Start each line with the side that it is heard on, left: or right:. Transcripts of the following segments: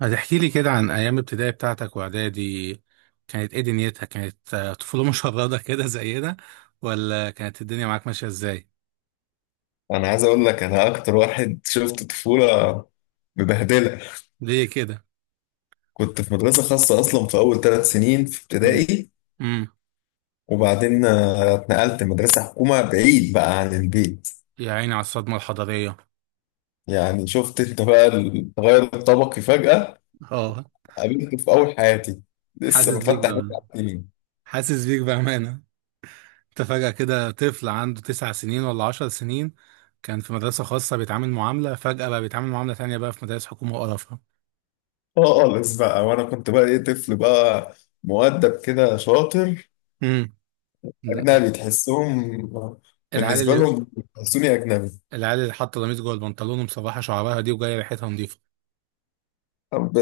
right: هتحكي لي كده عن أيام ابتدائي بتاعتك وإعدادي كانت إيه دنيتها؟ كانت طفولة مشردة كده زينا، ولا كانت الدنيا معاك ماشية إزاي؟
left: انا عايز اقول لك انا اكتر واحد شفت طفوله مبهدله.
right: ليه كده؟
left: كنت في مدرسه خاصه اصلا في اول ثلاث سنين في
right: امم.
left: ابتدائي،
right: امم.
left: وبعدين اتنقلت مدرسه حكومه بعيد بقى عن البيت.
right: يا عيني على الصدمة الحضارية.
left: يعني شفت انت بقى التغير الطبقي فجاه،
right: اه.
left: قابلته في اول حياتي لسه
right: حاسس بيك
left: مفتح
right: بأمانة.
left: بقى
right: حاسس بيك بأمانة. أنت فجأة كده طفل عنده 9 سنين ولا 10 سنين، كان في مدرسة خاصة بيتعامل معاملة، فجأة بقى بيتعامل معاملة تانية بقى في مدارس حكومة وقرفها.
left: خالص بقى. وانا كنت بقى ايه، طفل بقى مؤدب كده شاطر
right: امم.
left: اجنبي تحسهم،
right: العيال
left: بالنسبه
right: اللي
left: لهم بيحسوني اجنبي.
right: العيال اللي حاطة قميص جوه البنطلون ومصبحة شعرها دي وجاية ريحتها نظيفة.
left: طب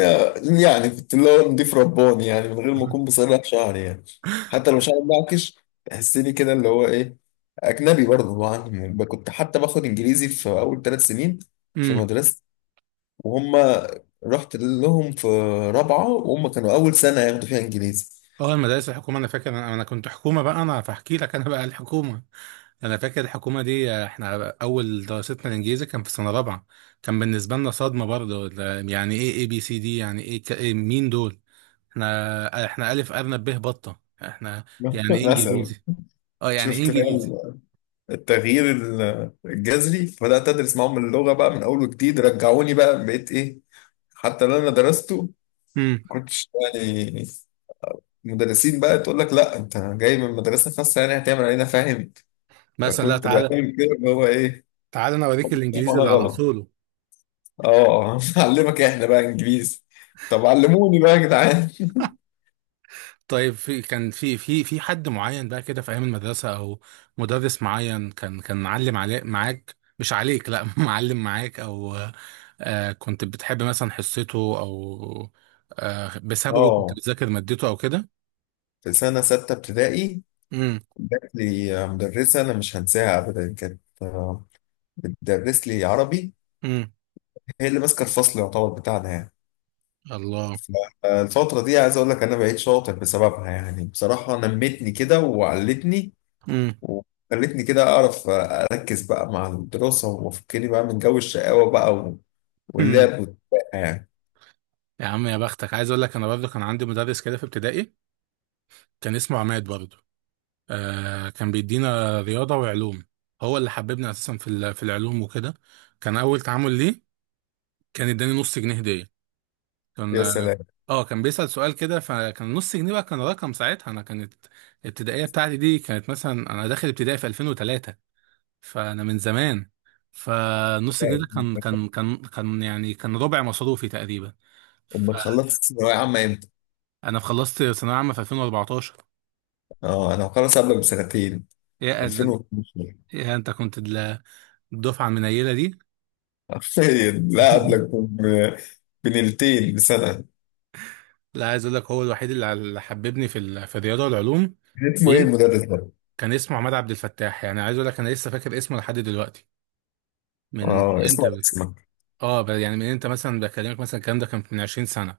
left: يعني كنت اللي هو نضيف رباني يعني من غير ما اكون بصلح شعري يعني، حتى لو شعري معكش تحسني كده اللي هو ايه اجنبي برضه طبعا. يعني كنت حتى باخد انجليزي في اول ثلاث سنين في
right: امم.
left: مدرسه، وهم رحت لهم في رابعه وهم كانوا اول سنه ياخدوا فيها انجليزي.
right: اه المدارس الحكومه، انا فاكر، أنا كنت حكومه بقى، انا فاحكي لك انا بقى الحكومه. انا فاكر الحكومه دي، احنا اول دراستنا الانجليزي كان في سنه رابعه. كان بالنسبه لنا صدمه برضه، يعني ايه اي بي سي دي، يعني ايه إيه مين دول؟ احنا الف ارنب به بطه احنا. يعني ايه
left: مثلا
right: انجليزي؟ اه يعني ايه
left: شفت بقى
right: انجليزي؟
left: التغيير الجذري، فبدات ادرس معاهم اللغه بقى من اول وجديد، رجعوني بقى بقيت ايه حتى اللي انا درسته
right: امم.
left: ما كنتش يعني. مدرسين بقى تقول لك لا انت جاي من مدرسه خاصه يعني هتعمل علينا، فاهم؟
right: مثلا لا،
left: فكنت
right: تعالى
left: بعمل كده اللي هو ايه
right: تعالى انا اوريك الانجليزي
left: وانا
right: اللي على
left: غلط.
right: اصوله.
left: اه علمك احنا بقى انجليزي، طب علموني بقى يا جدعان.
right: طيب في، كان في حد معين بقى كده في ايام المدرسه، او مدرس معين، كان معلم عليك، معاك مش عليك لا معلم معاك، او آه كنت بتحب مثلا حصته، او آه بسببه كنت
left: اه،
right: بتذاكر مادته او كده؟
left: في سنه سته ابتدائي
right: امم.
left: جات لي مدرسه انا مش هنساها ابدا، كانت بتدرس لي عربي،
right: امم.
left: هي اللي ماسكه الفصل يعتبر بتاعنا يعني.
right: الله.
left: فالفترة دي عايز اقول لك انا بقيت شاطر بسببها، يعني بصراحة نمتني كده وعلتني،
right: امم.
left: وخلتني كده أعرف أركز بقى مع الدراسة، وأفكني بقى من جو الشقاوة بقى
right: هم.
left: واللعب والبقى يعني.
right: يا عم يا بختك، عايز اقول لك انا برضه كان عندي مدرس كده في ابتدائي. كان اسمه عماد برضه. آه كان بيدينا رياضه وعلوم. هو اللي حببني اساسا في في العلوم وكده. كان اول تعامل ليه، كان اداني نص جنيه هديه. كان
left: يا سلام.
right: اه كان بيسأل سؤال كده، فكان نص جنيه بقى، كان رقم ساعتها. انا كانت الابتدائيه بتاعتي دي، كانت مثلا انا داخل ابتدائي في 2003. فانا من زمان. فنص جنيه ده كان كان كان كان يعني كان ربع مصروفي تقريبا.
left: أما
right: فانا
left: خلصت ثانوية عامة إمتى؟
right: خلصت ثانويه عامه في 2014.
left: أه أنا مخلص قبلك بسنتين،
right: يا
left: 2012.
right: يا انت كنت الدفعه المنيله دي.
left: حرفيا لا قبلك بنيلتين بسنة.
right: لا عايز اقول لك هو الوحيد اللي حببني في في الرياضه والعلوم.
left: اسمه إيه
right: مين؟
left: المدرس ده؟
right: كان اسمه عماد عبد الفتاح، يعني عايز اقول لك انا لسه فاكر اسمه لحد دلوقتي. من
left: أه اسمه
right: انت
left: على اسمك.
right: اه يعني من انت مثلا بكلمك مثلا الكلام ده كان من 20 سنة.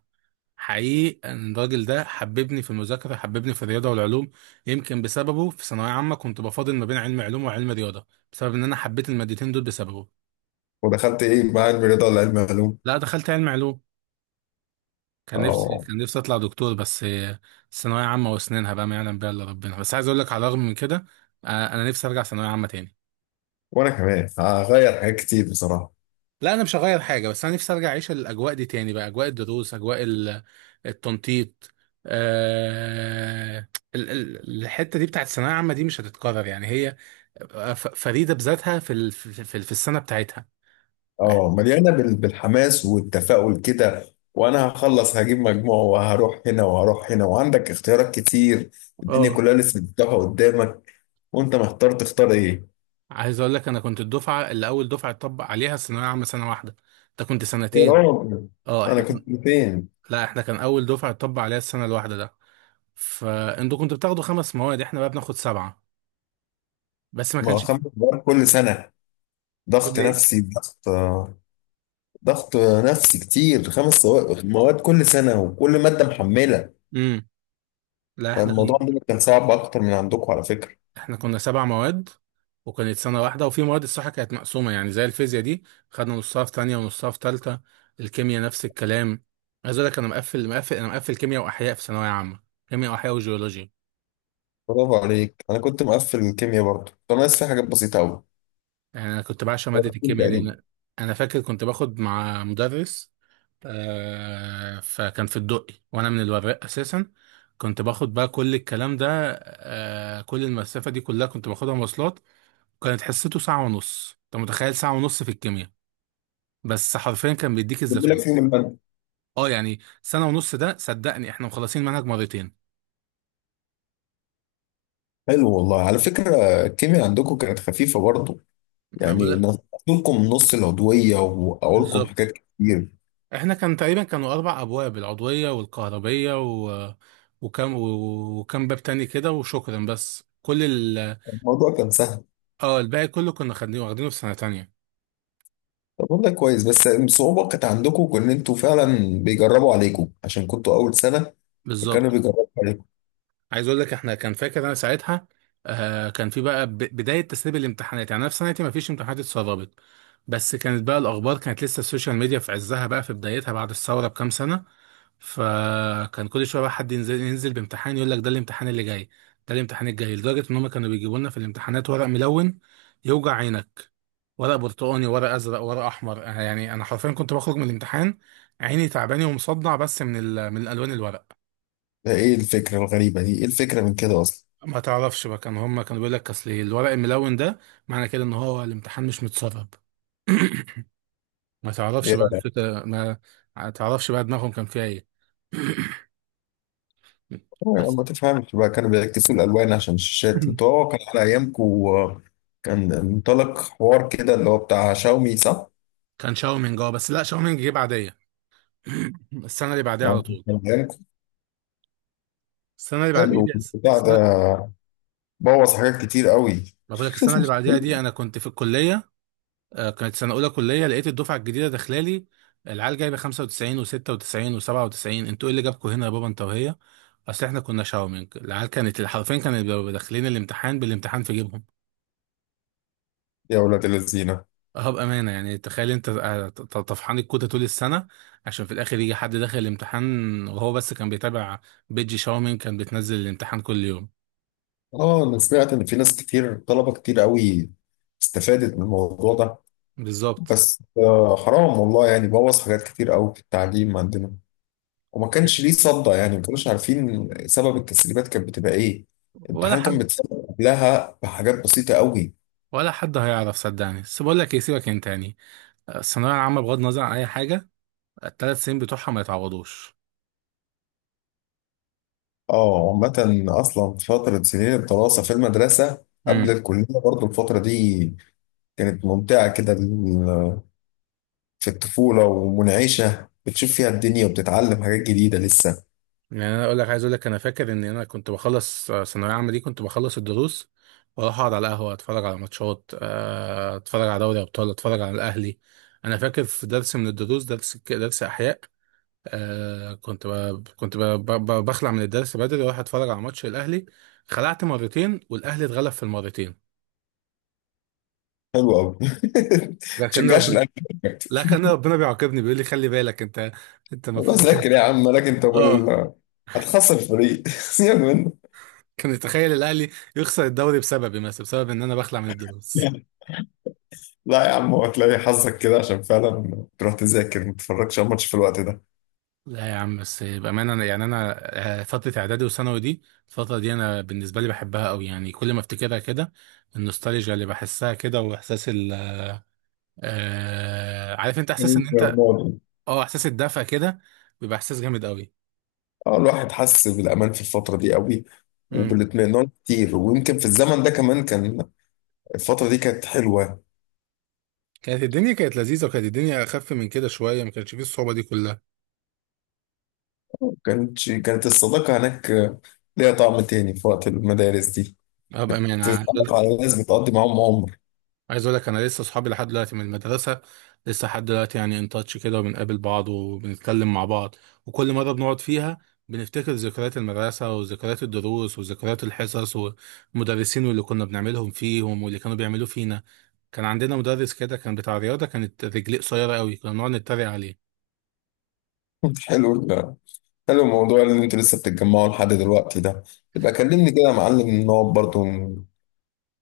right: حقيقي ان الراجل ده حببني في المذاكرة، حببني في الرياضة والعلوم. يمكن بسببه في ثانوية عامة كنت بفاضل ما بين علم علوم وعلم رياضة، بسبب ان انا حبيت المادتين دول بسببه.
left: ودخلت إيه، مع علم الرياضة ولا علم علوم؟
right: لا دخلت علم علوم.
left: أه
right: كان نفسي اطلع دكتور بس ثانوية عامة واسنانها بقى ما يعلم بها الا ربنا. بس عايز اقول لك على الرغم من كده، انا نفسي ارجع ثانوية عامة تاني.
left: وأنا كمان هغير حاجات كتير بصراحة.
right: لا انا مش هغير حاجه، بس انا نفسي ارجع اعيش الاجواء دي تاني بقى، اجواء الدروس، اجواء التنطيط. آه الحته دي بتاعت الثانويه العامه دي مش هتتكرر يعني، هي فريده بذاتها في في السنه بتاعتها.
left: اه مليانه بالحماس والتفاؤل كده، وانا هخلص هجيب مجموع وهروح هنا وهروح هنا وعندك اختيارات كتير، الدنيا
right: اه
left: كلها لسه مفتوحه قدامك وانت محتار تختار ايه.
right: عايز اقول لك انا كنت الدفعه اللي اول دفعه اتطبق عليها الثانويه العامه سنه واحده. انت كنت
left: يا
right: سنتين.
left: راجل
right: اه
left: انا
right: احنا
left: كنت فين؟
right: لا احنا كان اول دفعه اتطبق عليها السنه الواحده ده. فانتوا كنتوا بتاخدوا 5 مواد، احنا بقى بناخد 7. بس ما
left: ما هو
right: كانش
left: خمس
right: في.
left: سواق كل سنه، ضغط
right: كل ايه؟
left: نفسي، ضغط، ضغط نفسي كتير، خمس سواق مواد كل سنه وكل ماده محمله.
right: امم. لا احنا
left: فالموضوع
right: كان،
left: عندنا كان صعب اكتر من عندكم على فكره.
right: احنا كنا 7 مواد. وكانت سنة واحدة، وفي مواد الصراحة كانت مقسومة يعني، زي الفيزياء دي خدنا نصها في تانية ونصها في تالتة. الكيمياء نفس الكلام. عايز اقول لك انا مقفل كيمياء واحياء في ثانوية عامة، كيمياء واحياء وجيولوجيا.
left: برافو عليك، انا كنت مقفل الكيمياء برضه، كنت ناقص في حاجات بسيطه قوي.
right: يعني انا كنت بعشق مادة الكيمياء دي
left: تقريبا
right: انا. أنا فاكر كنت باخد مع مدرس، آه فكان في الدقي وانا من الوراق اساسا. كنت باخد بقى كل الكلام ده، آه، كل المسافة دي كلها كنت باخدها مواصلات. وكانت حصته ساعة ونص. انت متخيل ساعة ونص في الكيمياء؟ بس حرفيا كان بيديك
left: بيقول لك
right: الزتونه.
left: فيهم المادة.
right: اه يعني سنه ونص ده، صدقني احنا مخلصين منهج مرتين.
left: حلو والله على فكرة. الكيمياء عندكم كانت خفيفة برضه،
right: ما
left: يعني
right: بقول.
left: نقولكم نص العضوية وأقولكم
right: بالظبط.
left: حاجات كتير،
right: احنا كان تقريبا كانوا 4 ابواب، العضويه والكهربيه و... وكم باب تاني كده وشكرا، بس كل
left: الموضوع كان سهل.
right: اه الباقي كله كنا خدين واخدينه في سنه تانية.
left: طب والله كويس، بس الصعوبة كانت عندكم إن أنتوا فعلا بيجربوا عليكم عشان كنتوا أول سنة، فكانوا
right: بالظبط.
left: بيجربوا عليكم.
right: عايز اقول لك، احنا كان فاكر انا ساعتها، آه، كان في بقى بدايه تسريب الامتحانات. يعني انا في سنتي ما فيش امتحانات اتسربت، بس كانت بقى الاخبار، كانت لسه السوشيال ميديا في عزها بقى، في بدايتها بعد الثوره بكام سنه. فكان كل شويه بقى حد ينزل بامتحان يقول لك ده الامتحان اللي جاي، ده الامتحان الجاي، لدرجه ان هم كانوا بيجيبوا لنا في الامتحانات ورق ملون يوجع عينك. ورق برتقاني، ورق ازرق، ورق احمر. يعني انا حرفيا كنت بخرج من الامتحان عيني تعباني ومصدع، بس من من الالوان الورق.
left: ده إيه الفكرة الغريبة دي؟ إيه الفكرة من كده أصلا؟
right: ما تعرفش بقى، كان هم كانوا بيقول لك اصل الورق الملون ده معنى كده ان هو الامتحان مش متسرب. ما تعرفش بقى
left: يا-
right: الفكرة ما، ما تعرفش بقى دماغهم كان فيها ايه.
left: ما
right: بس
left: تفهمش بقى، كانوا بيعكسوا الألوان عشان الشاشات أنتوا. أه كان على أيامكم كان منطلق حوار كده اللي هو بتاع شاومي، صح؟
right: كان شاومينج، اه بس لا شاومينج جه بعديه. السنة اللي بعديها على طول،
left: كان
right: السنة اللي بعديها
left: حلو
right: دي،
left: البتاع
right: السنة،
left: ده، بوظ حاجات كتير قوي.
right: ما بقول لك، السنة اللي بعديها دي انا كنت في الكلية. آه، كانت سنة أولى كلية، لقيت الدفعة الجديدة داخلالي. العيال جايبة 95 و96 و97، انتوا ايه اللي جابكوا هنا يا بابا انت وهي؟ أصل احنا كنا شاومينج. العيال كانت حرفيا كانت بيبقوا داخلين الامتحان بالامتحان في جيبهم.
left: يا ولاد الذين.
right: اه بأمانة يعني تخيل انت، طفحان الكوتة طول السنة، عشان في الآخر يجي حد داخل الامتحان وهو بس كان بيتابع. بيجي شاومينج، كان بتنزل الامتحان كل يوم.
left: اه انا سمعت ان في ناس كتير، طلبه كتير قوي استفادت من الموضوع ده.
right: بالظبط.
left: بس آه حرام والله، يعني بوظ حاجات كتير قوي في التعليم عندنا، وما كانش ليه صدى، يعني ما كانوش عارفين سبب التسريبات كانت بتبقى ايه،
right: ولا
left: الامتحان كان
right: حد
left: بيتسرب قبلها بحاجات بسيطه قوي.
right: ولا حد هيعرف صدقني. بس بقول لك ايه، سيبك انت يعني. آه، الثانويه العامه بغض النظر عن اي حاجه، الـ 3 سنين بتوعها ما يتعوضوش.
left: اه عامة، اصلا في فترة سنين الدراسة في المدرسة قبل
right: امم.
left: الكلية برضو الفترة دي كانت ممتعة كده، في الطفولة ومنعشة بتشوف فيها الدنيا وبتتعلم حاجات جديدة لسه.
right: يعني انا اقول لك، عايز اقول لك انا فاكر ان انا كنت بخلص، آه، ثانويه عامه دي كنت بخلص الدروس واروح اقعد على القهوه، اتفرج على ماتشات، آه، اتفرج على دوري ابطال، اتفرج على الاهلي. انا فاكر في درس من الدروس، درس احياء، آه، كنت بخلع من الدرس بدري واروح اتفرج على ماتش الاهلي. خلعت مرتين والاهلي اتغلب في المرتين.
left: حلو قوي.
right: لكن
left: تشجعش
right: ربنا
left: الأهلي؟
right: لكن ربنا بيعاقبني، بيقول لي خلي بالك انت، انت
left: بس
right: المفروض كده.
left: ذاكر يا عم، مالك انت ومال
right: اه
left: هتخسر الفريق. سيبك منه.
right: كان، يتخيل الاهلي يخسر الدوري بسببي مثلا، بسبب ان انا بخلع من الدروس.
left: لا يا عم، هتلاقي حظك كده عشان فعلا تروح تذاكر ما تتفرجش على الماتش في الوقت ده.
right: لا يا عم، بس بامانه يعني انا، آه، فتره اعدادي وثانوي دي، الفتره دي انا بالنسبه لي بحبها قوي، يعني كل ما افتكرها كده، النوستالجيا اللي بحسها كده واحساس ال، آه عارف انت احساس ان انت،
left: الماضي.
right: اه، احساس الدفى كده، بيبقى احساس جامد قوي.
left: اه الواحد حس بالامان في الفتره دي قوي،
right: امم.
left: وبالاطمئنان كتير، ويمكن في الزمن ده كمان كان الفتره دي كانت حلوه.
right: كانت الدنيا، كانت لذيذه، وكانت الدنيا اخف من كده شويه، ما كانش فيه الصعوبه دي كلها.
left: كانت كانت الصداقه هناك ليها طعم تاني في وقت المدارس دي،
right: اه بامانه.
left: تتعرف على ناس بتقضي معاهم عمر.
right: عايز اقول لك انا لسه صحابي لحد دلوقتي من المدرسه، لسه لحد دلوقتي يعني، ان تاتش كده، وبنقابل بعض وبنتكلم مع بعض. وكل مره بنقعد فيها، بنفتكر ذكريات المدرسه وذكريات الدروس وذكريات الحصص والمدرسين، واللي كنا بنعملهم فيهم واللي كانوا بيعملوه فينا. كان عندنا مدرس كده كان بتاع رياضه، كانت رجليه قصيره قوي، كنا بنقعد نتريق عليه.
left: حلو ال- حلو الموضوع اللي انتوا لسه بتتجمعوا لحد دلوقتي ده. يبقى كلمني كده يا معلم نقعد برضه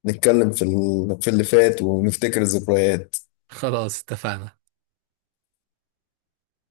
left: نتكلم في اللي فات ونفتكر الذكريات.
right: خلاص اتفقنا.